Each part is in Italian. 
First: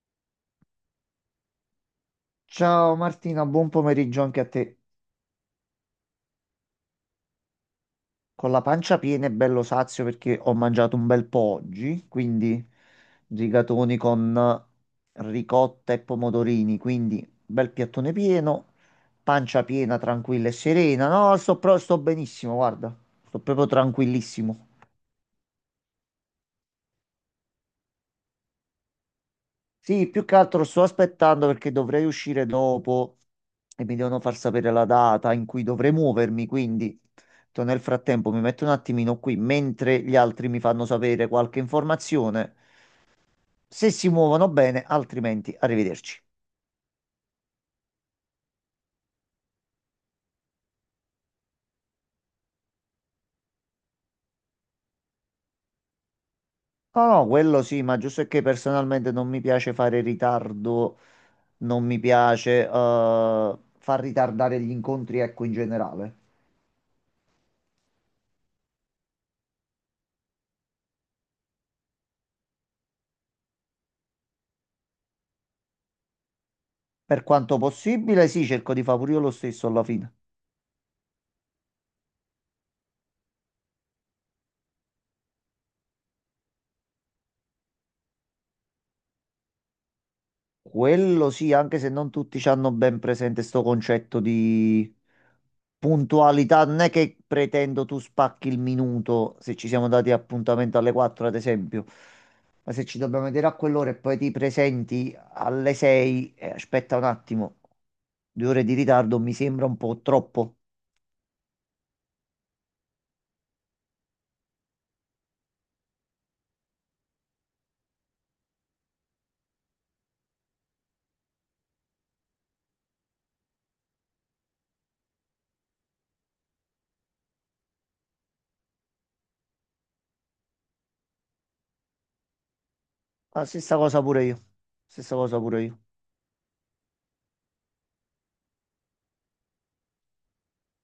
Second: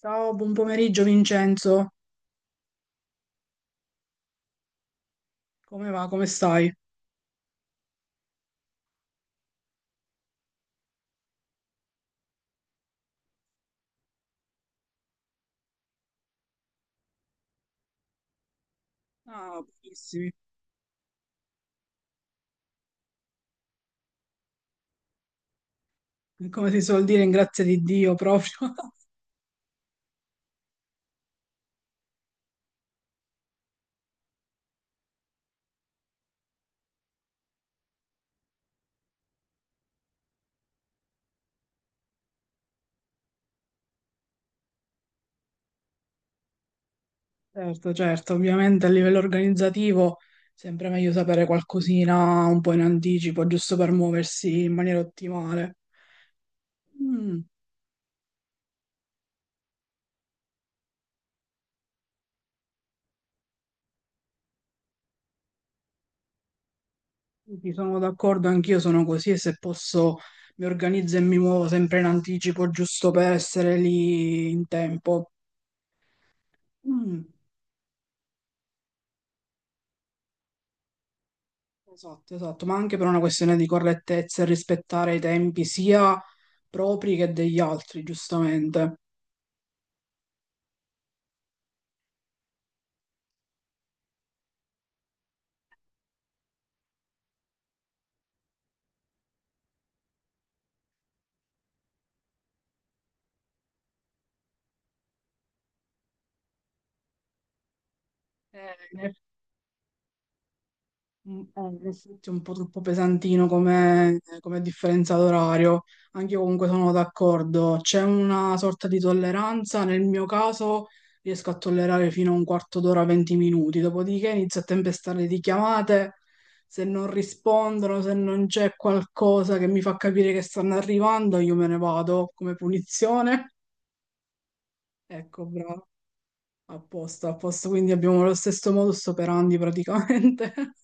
Ciao, buon pomeriggio Vincenzo. Ciao Martina, buon pomeriggio anche a te. Come va? Come stai? Con la pancia piena e bello sazio perché ho mangiato un bel po' oggi, quindi rigatoni con ricotta e pomodorini, quindi bel piattone pieno, Ah, pancia piena, benissimo. tranquilla e serena. No, sto benissimo, guarda, sto proprio tranquillissimo. Come si suol dire, in grazia di Dio proprio. Sì, più che altro sto aspettando perché dovrei uscire dopo e mi devono far sapere la data in cui dovrei muovermi, quindi nel frattempo mi metto un attimino qui mentre gli altri mi fanno sapere qualche informazione. Se si muovono bene, altrimenti arrivederci. Certo, certo, ovviamente a livello organizzativo sempre meglio sapere qualcosina un po' in anticipo, giusto per muoversi in maniera ottimale. No, no, Mm, quello sì, ma giusto è che personalmente non mi piace fare ritardo, non mi piace far ritardare gli incontri, ecco, in generale. sì, sono d'accordo, anch'io sono così e se posso mi organizzo e mi muovo sempre in anticipo, giusto per essere lì in tempo. Mm. Per quanto possibile, sì, cerco di fare pure io lo stesso alla fine. Esatto, esatto, ma anche per una questione di correttezza e rispettare i tempi sia propri che degli altri, giustamente. Quello sì, anche se non tutti ci hanno ben presente sto concetto di puntualità, non è che pretendo tu spacchi il minuto se ci siamo dati appuntamento alle 4, ad esempio, ma se ci dobbiamo vedere a quell'ora e poi ti presenti alle 6, aspetta un attimo, 2 ore Eh, di Eh, ritardo mi sembra un po' troppo. In effetti è un po' troppo pesantino come, come differenza d'orario, anche io comunque sono d'accordo, c'è una sorta di tolleranza, nel mio caso riesco a tollerare fino a un quarto d'ora, 20 minuti, dopodiché inizio a tempestare di chiamate, se non rispondono, se non c'è qualcosa che mi fa capire che stanno arrivando, io me ne vado come La punizione. stessa cosa pure io, stessa cosa Ecco, pure io. bravo, a posto, quindi abbiamo lo stesso modus operandi praticamente.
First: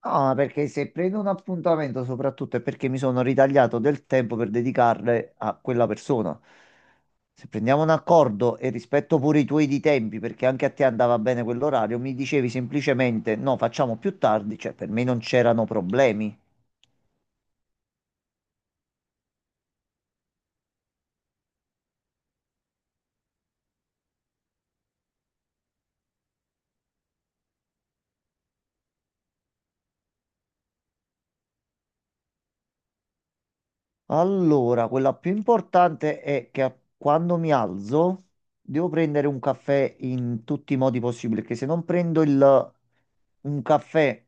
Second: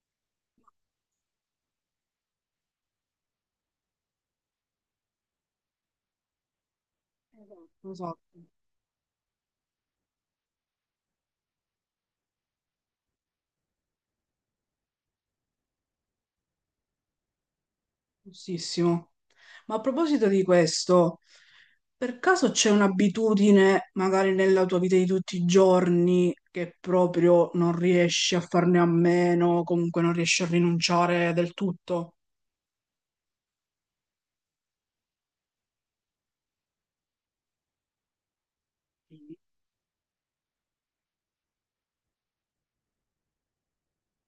No, ma perché se prendo un appuntamento soprattutto è perché mi sono ritagliato del tempo per dedicarle a quella persona. Se prendiamo Esatto, un esatto. accordo e rispetto pure i tuoi di tempi, perché anche a te andava bene quell'orario, mi dicevi semplicemente no, facciamo più tardi, cioè per me non c'erano problemi. Giustissimo. Ma a proposito di questo, per caso c'è un'abitudine, magari nella tua vita di tutti i giorni, che proprio non riesci a farne a meno, o comunque non riesci a rinunciare del tutto? Allora, quella più importante è che quando mi alzo devo prendere un caffè in tutti i modi possibili, perché se non prendo il, un caffè.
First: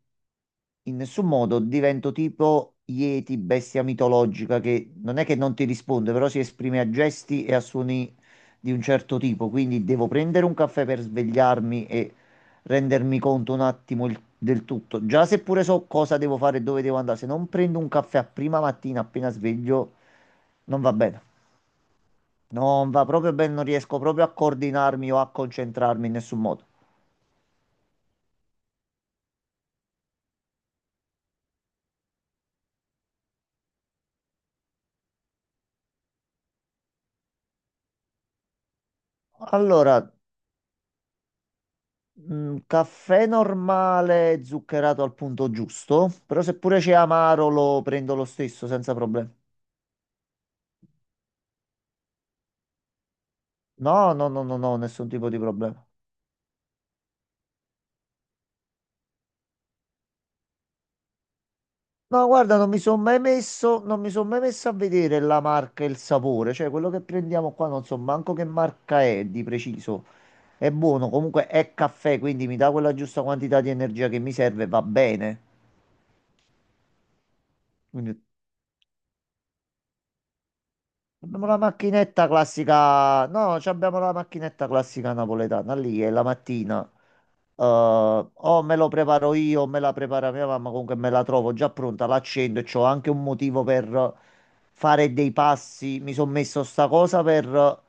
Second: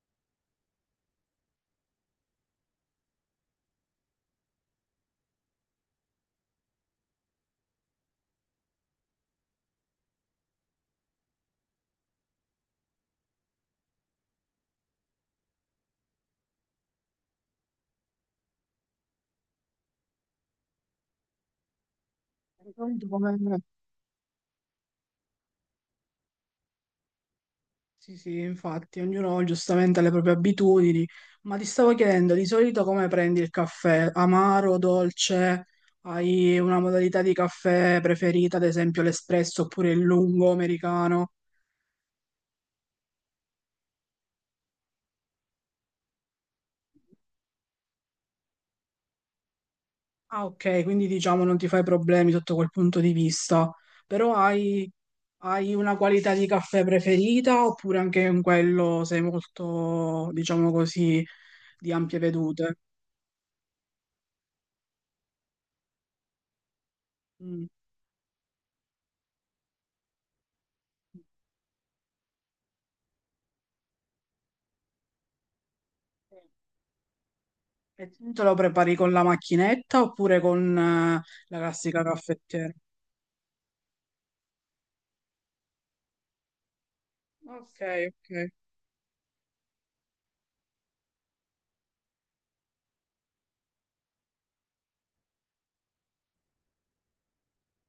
In nessun modo divento tipo Yeti, bestia mitologica, che non è che non ti risponde, però si esprime a gesti e a suoni di un certo tipo. Quindi devo prendere un caffè per svegliarmi e rendermi conto un attimo del tutto. Già seppure so cosa devo fare e dove devo andare, se non prendo un caffè a prima mattina appena sveglio, non va bene. Non Ricordo va proprio bene, come- non riesco proprio a coordinarmi o a concentrarmi in nessun modo. Sì, sì, infatti, ognuno giustamente ha le proprie abitudini, ma ti stavo chiedendo, di solito come prendi il caffè? Amaro, dolce? Hai una modalità di caffè preferita, ad esempio l'espresso oppure Allora. il lungo americano? Caffè normale zuccherato al punto giusto, però se pure c'è amaro lo prendo lo stesso senza problemi. Ah, ok, quindi diciamo non ti fai problemi sotto quel punto di vista, No, no, però no, no, no, nessun tipo di hai problema. una qualità di caffè preferita oppure anche in quello sei molto, diciamo così, di ampie No, guarda, vedute? Non mi sono mai messo a vedere la marca e il sapore, cioè quello che prendiamo Mm. qua non so manco che marca è di preciso. È buono, comunque è caffè, quindi mi dà quella giusta quantità di energia che mi serve, e va bene. E Quindi tu te lo prepari con la macchinetta oppure con abbiamo la la classica macchinetta caffettiera? classica, no, ci abbiamo la macchinetta classica napoletana lì, è la mattina. Eh, Ok, o me lo preparo io, o me la prepara mia mamma, comunque me la trovo già pronta, l'accendo e c'ho anche un motivo per fare dei passi. Mi sono messo sta cosa per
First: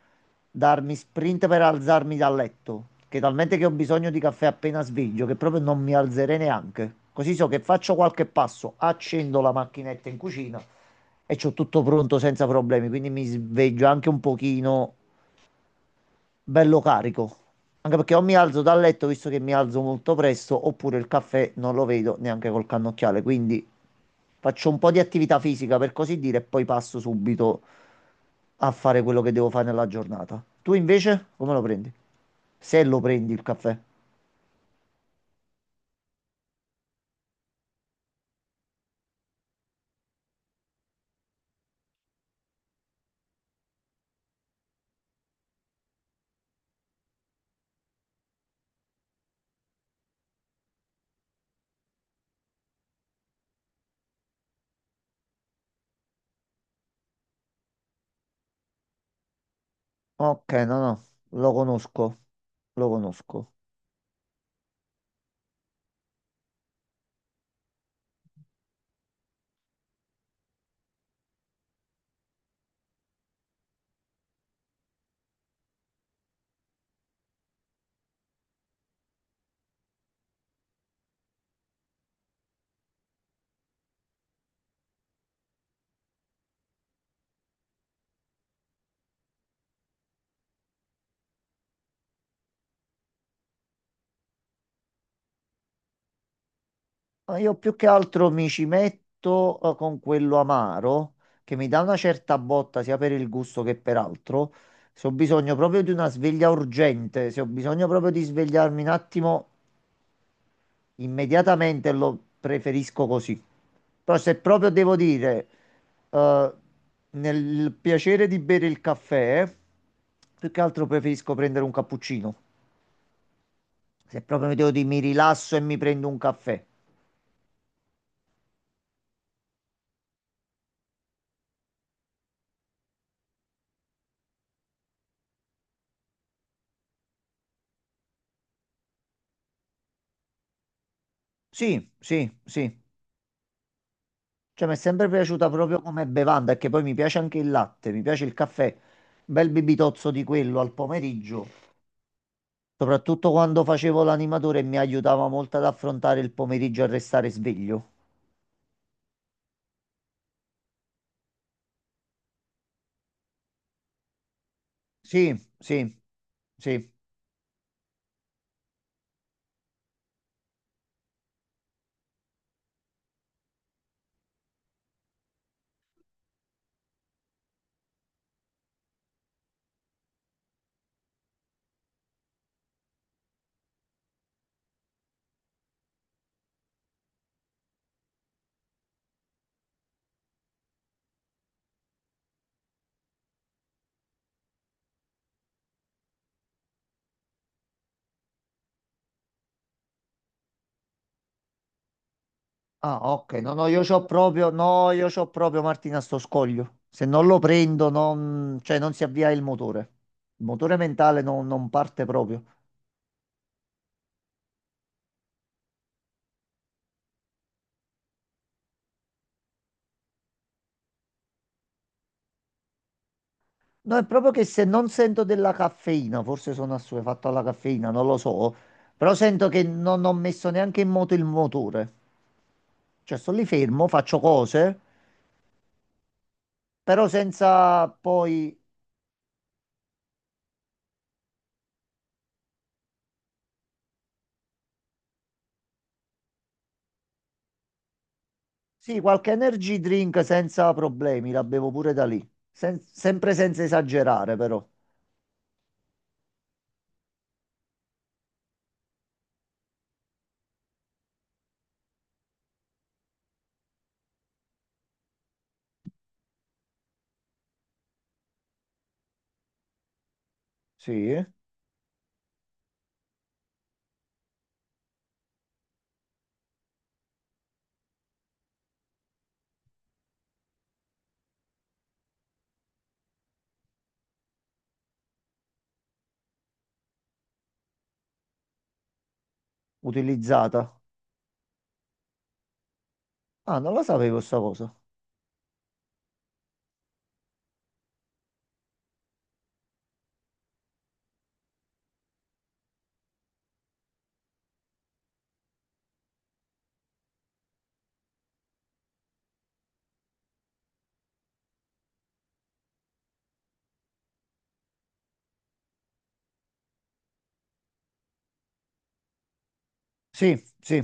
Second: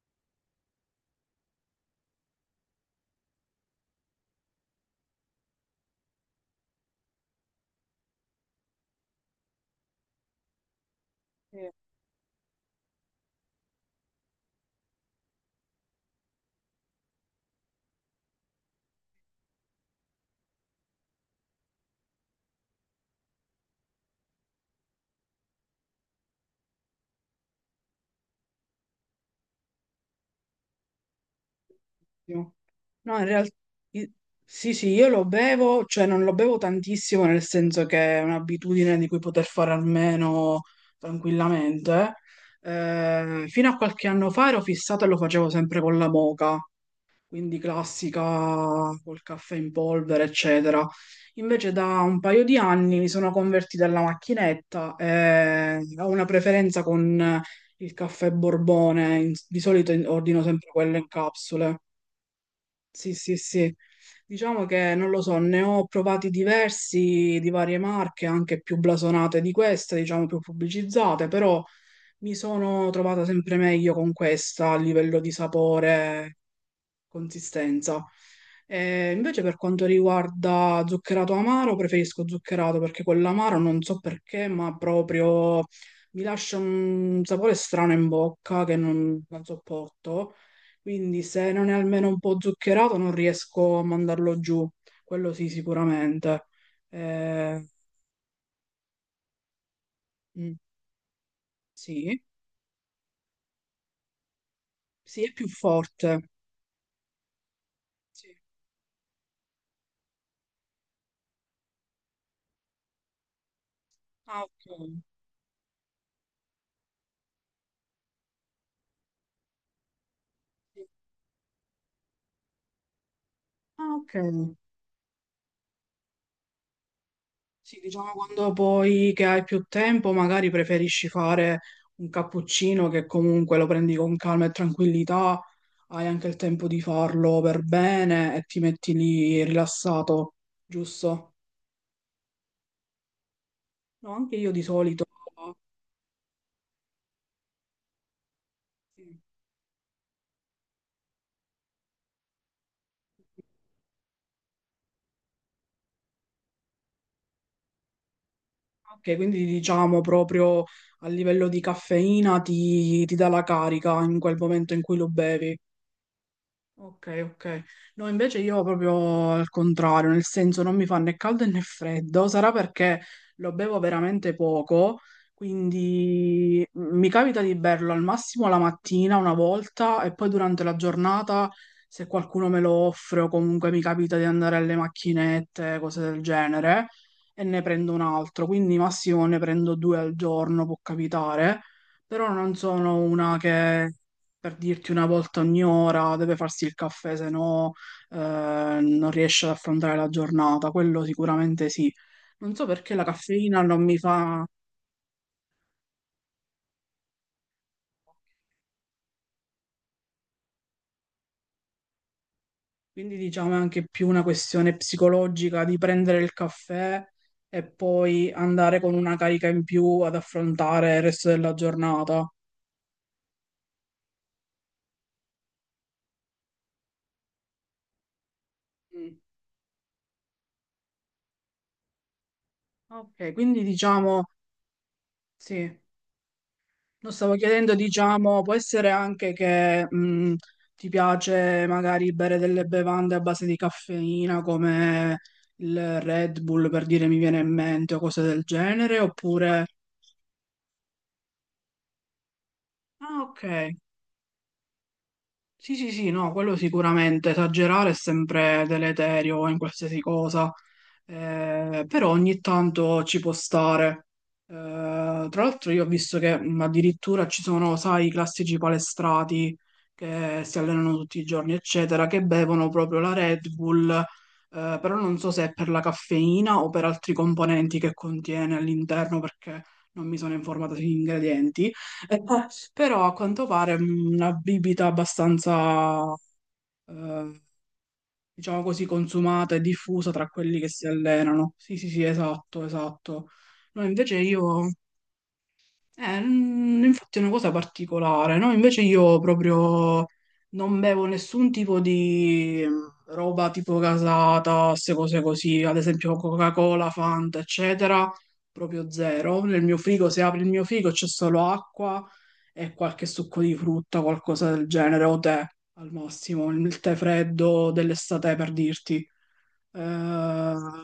darmi sprint per alzarmi dal letto, che talmente che ho bisogno di caffè appena sveglio, che proprio non mi alzerei neanche. Così so che faccio qualche passo, accendo la macchinetta in cucina e c'ho tutto ok. pronto senza problemi, quindi mi sveglio anche un pochino bello carico. Anche perché o mi alzo dal letto, visto che mi alzo molto presto, oppure il caffè non lo vedo neanche col cannocchiale. Quindi faccio un po' di attività fisica, per così dire, e poi passo subito a fare quello che devo fare nella giornata. Tu invece come lo prendi? Se lo No, in prendi il realtà caffè. sì, sì, io lo bevo, cioè non lo bevo tantissimo, nel senso che è un'abitudine di cui poter fare almeno tranquillamente. Fino a qualche anno fa ero fissato e lo facevo sempre con la moka, quindi classica, col caffè in polvere, eccetera. Invece da un paio di anni mi sono convertita alla macchinetta e ho una preferenza con il caffè Borbone, di solito ordino Ok, sempre no, quello no, in lo capsule. conosco, lo Sì, sì, conosco. sì. Diciamo che non lo so, ne ho provati diversi di varie marche, anche più blasonate di questa, diciamo più pubblicizzate, però mi sono trovata sempre meglio con questa a livello di sapore, consistenza. Invece per quanto riguarda zuccherato amaro, preferisco zuccherato perché quell'amaro non so perché, ma proprio mi lascia un sapore strano in bocca che non sopporto. Quindi se non è almeno un po' zuccherato non riesco a mandarlo giù, quello sì sicuramente. Ma io Eh, più che altro mi ci metto con quello mm, amaro che mi dà una sì, certa botta sia per il gusto che per altro. Se ho sì, è più bisogno proprio di una forte. sveglia urgente, se ho bisogno proprio di Sì. svegliarmi un attimo, immediatamente lo preferisco così. Però se Ah, proprio devo ok. dire, eh, nel piacere di bere il caffè, più che Sì. altro preferisco prendere un cappuccino. Ah, ok. Se proprio mi devo dire, mi rilasso e mi prendo un caffè. Sì, diciamo quando poi che hai più tempo, magari preferisci fare un cappuccino che comunque lo prendi con calma e tranquillità, hai anche il tempo di farlo per bene e ti metti lì rilassato, giusto? Sì, sì, sì. No, anche io di Cioè, mi è solito. sempre piaciuta proprio come bevanda, perché poi mi piace anche il latte, mi piace il caffè, un Sì. bel bibitozzo di quello al pomeriggio, soprattutto quando facevo l'animatore mi aiutava molto ad affrontare il pomeriggio e a restare sveglio. Ok, quindi diciamo proprio a livello di caffeina ti dà la carica in quel momento in cui lo Sì, bevi. sì, sì. Ok, ok. No, invece io proprio al contrario, nel senso non mi fa né caldo né freddo, sarà perché lo bevo veramente poco, quindi mi capita di berlo al massimo la mattina una volta e poi durante la giornata, se qualcuno me lo offre o comunque mi capita di andare alle macchinette, cose del genere, e ne prendo un altro, quindi massimo ne prendo due al giorno, può capitare, però non sono una che per dirti una volta ogni ora, deve farsi il caffè, se no eh, non riesce ad affrontare la giornata, quello sicuramente sì. Non so perché Ah, la ok, caffeina non mi fa, no, io c'ho proprio Martina sto scoglio. Se non lo prendo, non, cioè, non si avvia il motore. Il motore mentale non parte proprio. quindi diciamo è anche più una questione psicologica di prendere il caffè e poi andare con una carica in più ad affrontare il resto della giornata. No, è proprio che se non sento della caffeina, forse sono assuefatto alla caffeina, non lo so, però Mm. sento che non ho messo neanche in moto il motore. Cioè, Ok, sto lì quindi fermo, faccio diciamo cose, sì. però Lo stavo chiedendo, senza diciamo, può poi... essere anche che ti piace magari bere delle bevande a base di caffeina come il Red Bull per dire mi viene in mente o cose del genere, Sì, qualche oppure... energy drink senza problemi, la bevo pure da lì. Ah, Sempre ok. senza esagerare, però. Sì, sì, sì, no, quello sicuramente, esagerare è sempre deleterio in qualsiasi cosa. Però ogni tanto ci può stare. Tra l'altro io ho visto che addirittura ci sono, sai, i classici palestrati che si Sì, allenano tutti i eh? giorni, eccetera, che bevono proprio la Red Bull, però non so se è per la caffeina o per altri componenti che contiene all'interno, perché non mi sono informata sugli ingredienti. Eh, Però a quanto pare una bibita abbastanza eh, diciamo così, consumata e diffusa tra quelli che Utilizzata. si allenano. Sì, sì, sì, esatto, esatto. Ah, non la No, invece sapevo sta io cosa. eh, mm, infatti è una cosa particolare, no? Invece io proprio non bevo nessun tipo di roba tipo casata, queste cose così, ad esempio Coca-Cola, Fanta, eccetera, proprio zero. Nel mio frigo, se apri il mio frigo, c'è solo acqua e qualche succo di frutta, qualcosa del genere, o tè al massimo, il tè freddo dell'estate per dirti. Sì, Eh, sì.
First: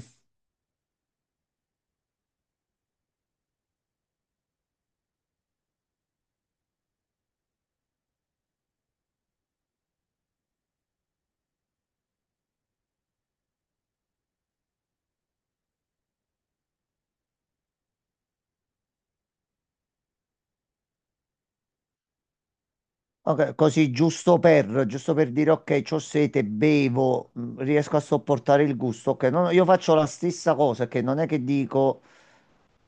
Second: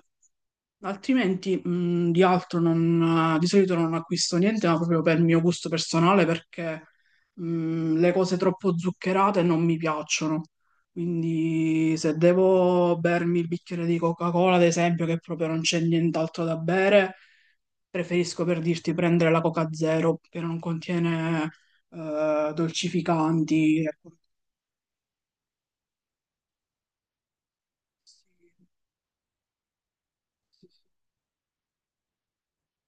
Altrimenti, di altro non, di solito non acquisto niente, ma proprio per il mio gusto personale, perché le cose troppo zuccherate non mi piacciono. Quindi se devo bermi il bicchiere di Coca-Cola, ad esempio, che proprio non c'è nient'altro da bere, preferisco per dirti prendere la Coca Zero, che non contiene Ok, dolcificanti. così Ecco. Giusto per dire ok, c'ho sete, bevo, riesco a sopportare il gusto. Ok, no, no, io faccio la stessa cosa, che non è che dico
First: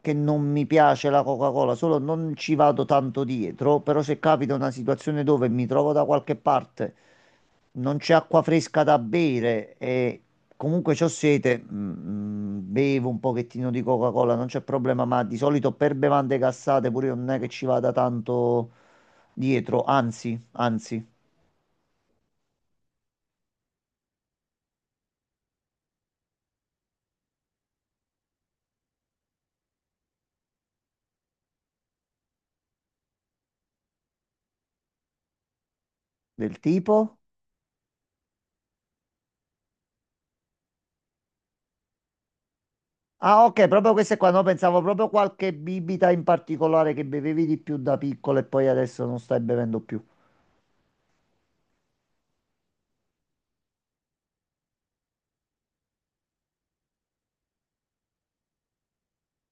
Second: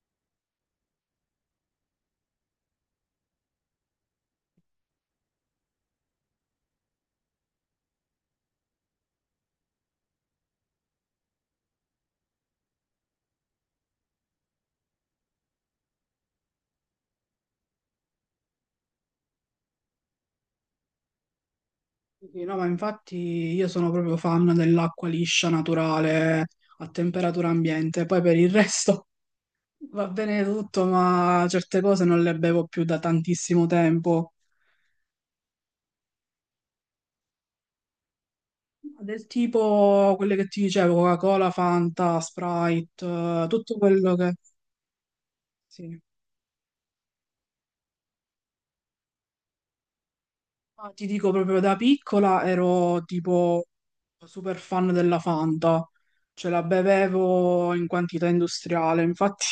che non mi piace la Coca-Cola, solo non ci vado tanto dietro, però se capita una situazione dove mi trovo da qualche parte, non c'è acqua fresca da bere e comunque c'ho sete, bevo un pochettino di Coca-Cola, non c'è problema, ma di solito per bevande gassate pure io non è che ci vada tanto dietro, anzi, anzi. Sì. No, ma infatti io sono proprio fan dell'acqua liscia, naturale, a temperatura ambiente. Poi per il resto va bene tutto, ma certe cose non le bevo più da tantissimo tempo. Del tipo? Del tipo quelle che ti dicevo, Coca-Cola, Fanta, Sprite, Ah, ok, tutto proprio quello queste qua. che... No, pensavo proprio qualche Sì. bibita in particolare che bevevi di più da piccolo e poi adesso non stai bevendo più. Ma ti dico proprio da piccola ero tipo super fan della Fanta, ce la bevevo in quantità industriale, infatti...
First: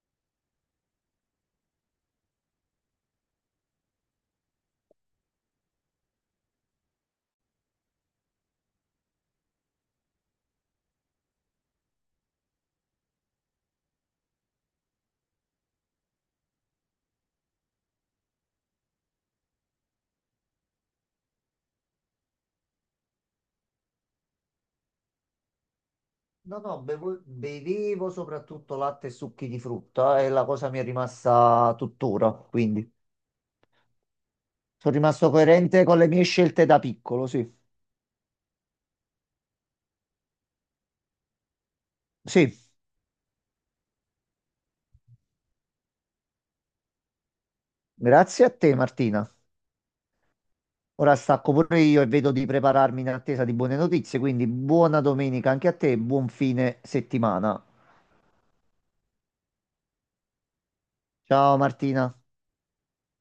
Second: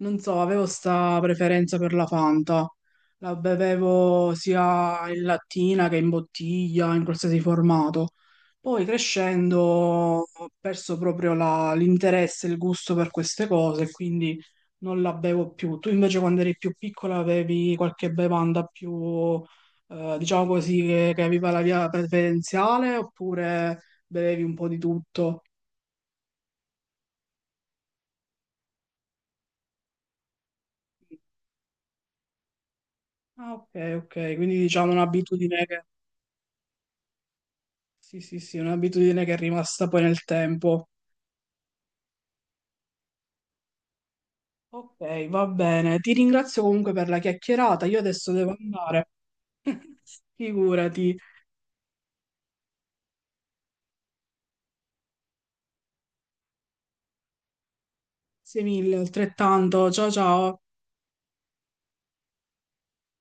Non so, avevo sta preferenza per la Fanta. La bevevo sia in lattina che in bottiglia, in qualsiasi formato. Poi crescendo ho perso proprio l'interesse e il gusto per queste cose, quindi non la bevo più. Tu invece quando eri più piccola avevi qualche bevanda più, diciamo così, che aveva la via preferenziale oppure bevevi un po' di tutto? No, bevevo soprattutto latte e succhi di frutta e la cosa mi è rimasta tuttora, quindi. Ah, ok, ok, quindi diciamo Sono rimasto un'abitudine. coerente con le mie scelte da piccolo, sì. Sì, sì, sì, un'abitudine che è rimasta poi nel tempo. Sì, Ok, va bene. Ti ringrazio comunque per la chiacchierata. Io adesso grazie a devo te, andare. Martina. Figurati. Ora stacco pure io e vedo di prepararmi in attesa di buone notizie, quindi buona domenica anche a te e buon fine settimana. Grazie mille, altrettanto. Ciao ciao. Ciao, Martina.